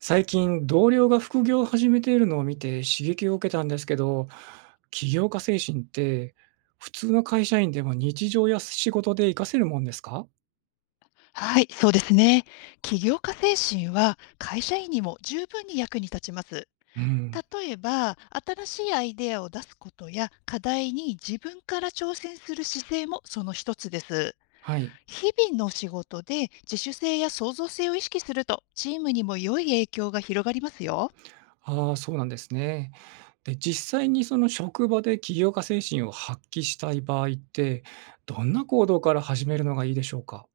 最近、同僚が副業を始めているのを見て刺激を受けたんですけど、起業家精神って普通の会社員でも日常や仕事で活かせるもんですか。はい、そうですね。起業家精神は会社員にも十分に役に立ちます。うん。例えば、新しいアイデアを出すことや課題に自分から挑戦する姿勢もその一つです。はい。日々の仕事で自主性や創造性を意識すると、チームにも良い影響が広がりますよ。ああ、そうなんですね。で、実際にその職場で起業家精神を発揮したい場合って、どんな行動から始めるのがいいでしょうか。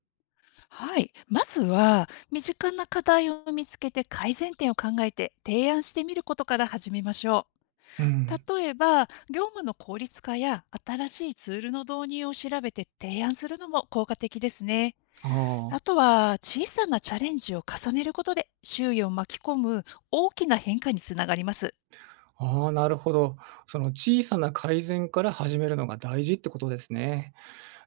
はい、まずは身近な課題を見つけて改善点を考えて提案してみることから始めましょう。うん。例えば、業務の効率化や新しいツールの導入を調べて提案するのも効果的ですね。あああ。とは、小さなチャレンジを重ねることで、周囲を巻き込む大きな変化につながります。ああ、なるほど。その小さな改善から始めるのが大事ってことですね。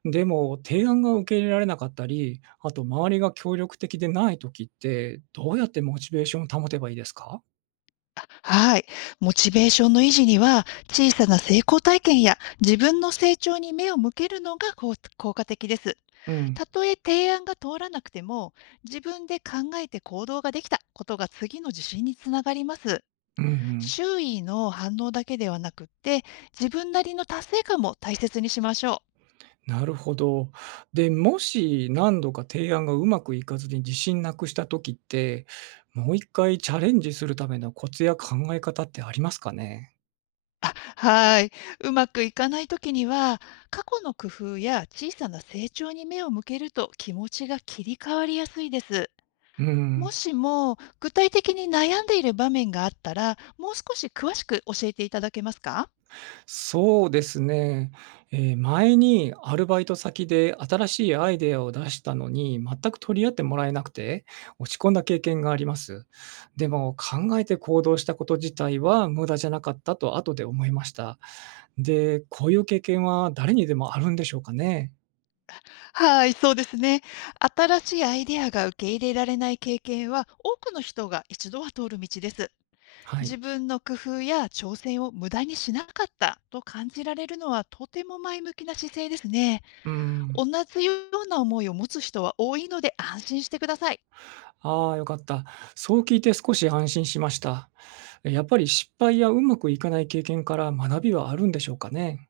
でも、提案が受け入れられなかったり、あと周りが協力的でない時って、どうやってモチベーションを保てばいいですか？あ、はい。モチベーションの維持には、小さな成功体験や自分の成長に目を向けるのが効果的です。うん。たとえ提案が通らなくても、自分で考えて行動ができたことが次の自信につながります。うんうん。周囲の反応だけではなくって、自分なりの達成感も大切にしましょう。なるほど。で、もし何度か提案がうまくいかずに自信なくした時って、もう1回チャレンジするためのコツや考え方ってありますかね？あ、はい。うまくいかないときには、過去の工夫や小さな成長に目を向けると気持ちが切り替わりやすいです。うもん。しも具体的に悩んでいる場面があったら、もう少し詳しく教えていただけますか？そうですね。前にアルバイト先で新しいアイデアを出したのに、全く取り合ってもらえなくて、落ち込んだ経験があります。でも、考えて行動したこと自体は無駄じゃなかったと後で思いました。で、こういう経験は誰にでもあるんでしょうかね？はい、そうですね。新しいアイデアが受け入れられない経験は、多くの人が一度は通る道です。は自い。分の工夫や挑戦を無駄にしなかったと感じられるのはとても前向きな姿勢ですね。うーん。同じような思いを持つ人は多いので安心してください。ああ、よかった。そう聞いて少し安心しました。やっぱり失敗やうまくいかない経験から学びはあるんでしょうかね？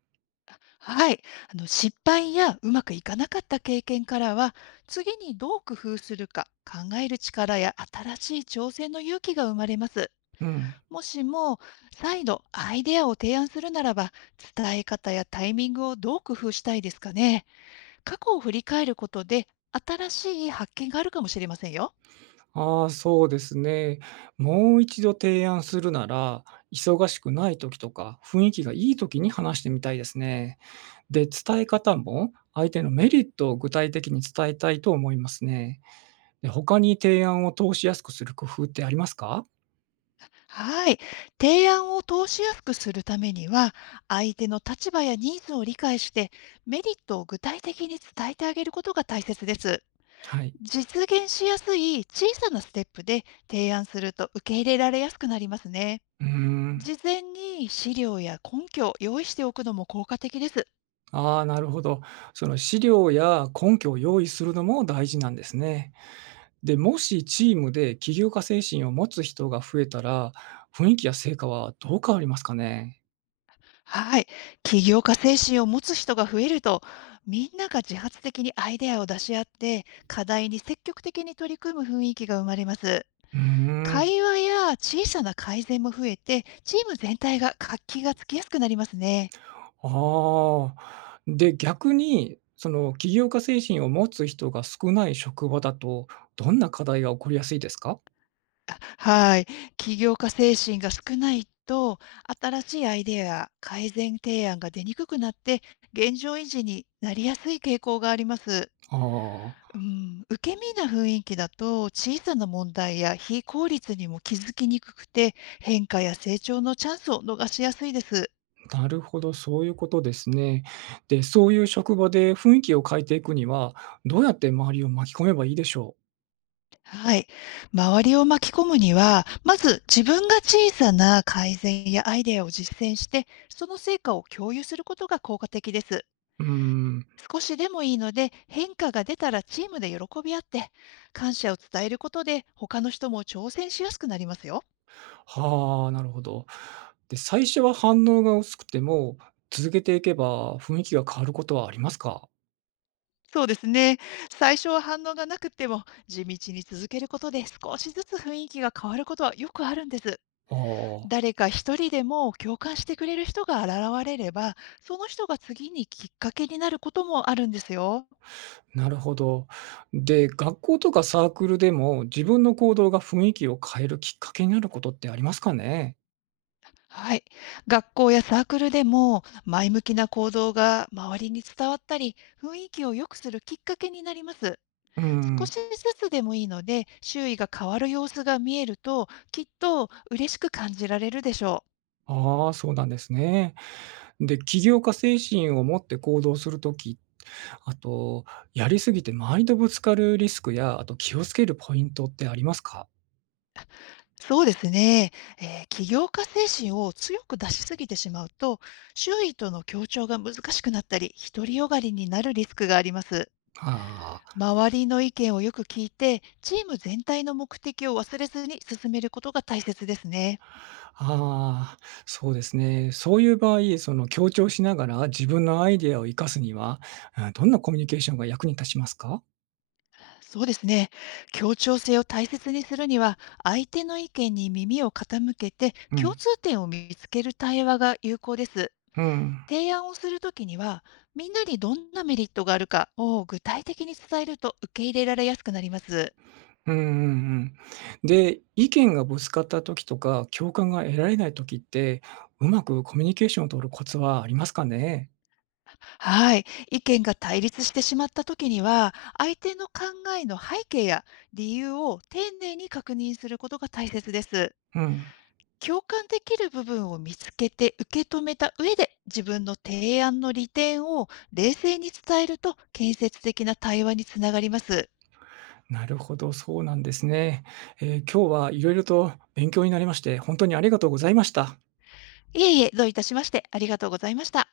はい。あの、失敗やうまくいかなかった経験からは、次にどう工夫するか考える力や新しい挑戦の勇気が生まれます。うん。もしも再度アイデアを提案するならば、伝え方やタイミングをどう工夫したいですかね？過去を振り返ることで、新しい発見があるかもしれませんよ。ああ、そうですね。もう一度提案するなら、忙しくない時とか、雰囲気がいい時に話してみたいですね。で、伝え方も相手のメリットを具体的に伝えたいと思いますね。で、他に提案を通しやすくする工夫ってありますか。はい。提案を通しやすくするためには、相手の立場やニーズを理解して、メリットを具体的に伝えてあげることが大切です。はい。実現しやすい小さなステップで提案すると受け入れられやすくなりますね。うーん。事前に資料や根拠を用意しておくのも効果的です。ああ、なるほど。その資料や根拠を用意するのも大事なんですね。で、もしチームで起業家精神を持つ人が増えたら、雰囲気や成果はどう変わりますかね。はい。起業家精神を持つ人が増えると、みんなが自発的にアイデアを出し合って、課題に積極的に取り組む雰囲気が生まれます。うーん、会話や小さな改善も増えて、チーム全体が活気がつきやすくなりますね。ああ。で、逆に、その起業家精神を持つ人が少ない職場だと、どんな課題が起こりやすいですか？はい。起業家精神が少ないと、新しいアイデアや改善提案が出にくくなって、現状維持になりやすい傾向があります。あうん、受け身な雰囲気だと小さな問題や非効率にも気づきにくくて、変化や成長のチャンスを逃しやすいです。あ、なるほど、そういうことですね。で、そういう職場で雰囲気を変えていくには、どうやって周りを巻き込めばいいでしょう？はい。周りを巻き込むには、まず自分が小さな改善やアイデアを実践して、その成果を共有することが効果的です。うーん、少しでもいいので、変化が出たらチームで喜び合って、感謝を伝えることで他の人も挑戦しやすくなりますよ。はあ、なるほど。で、最初は反応が薄くても、続けていけば雰囲気が変わることはありますか？そうですね。最初は反応がなくても、地道に続けることで少しずつ雰囲気が変わることはよくあるんです。ああ。誰か一人でも共感してくれる人が現れれば、その人が次にきっかけになることもあるんですよ。なるほど。で、学校とかサークルでも自分の行動が雰囲気を変えるきっかけになることってありますかね？はい。学校やサークルでも、前向きな行動が周りに伝わったり、雰囲気を良くするきっかけになります。う少しん。ずつでもいいので、周囲が変わる様子が見えると、きっと嬉しく感じられるでしょう。ああ、そうなんですね。で、起業家精神を持って行動するとき、あと、やりすぎて周りとぶつかるリスクや、あと気をつけるポイントってありますか？そうですね。起業家精神を強く出しすぎてしまうと、周囲との協調が難しくなったり、独りよがりになるリスクがあります。ああ。周りの意見をよく聞いて、チーム全体の目的を忘れずに進めることが大切ですね。ああ、そうですね。そういう場合、その強調しながら自分のアイデアを生かすには、うん、どんなコミュニケーションが役に立ちますか？そうですね。協調性を大切にするには、相手の意見に耳を傾けて、う共ん、通点を見つける対話が有効です。うん。提案をするときには、みんなにどんなメリットがあるかを具体的に伝えると受け入れられやすくなります。うんうんうん。で、意見がぶつかった時とか、共感が得られない時って、うまくコミュニケーションを取るコツはありますかね？はい。意見が対立してしまったときには、相手の考えの背景や理由を丁寧に確認することが大切です。うん、共感できる部分を見つけて受け止めた上で、自分の提案の利点を冷静に伝えると建設的な対話につながります。なるほど、そうなんですね。今日はいろいろと勉強になりまして、本当にありがとうございました。いえいえ、どういたしまして、ありがとうございました。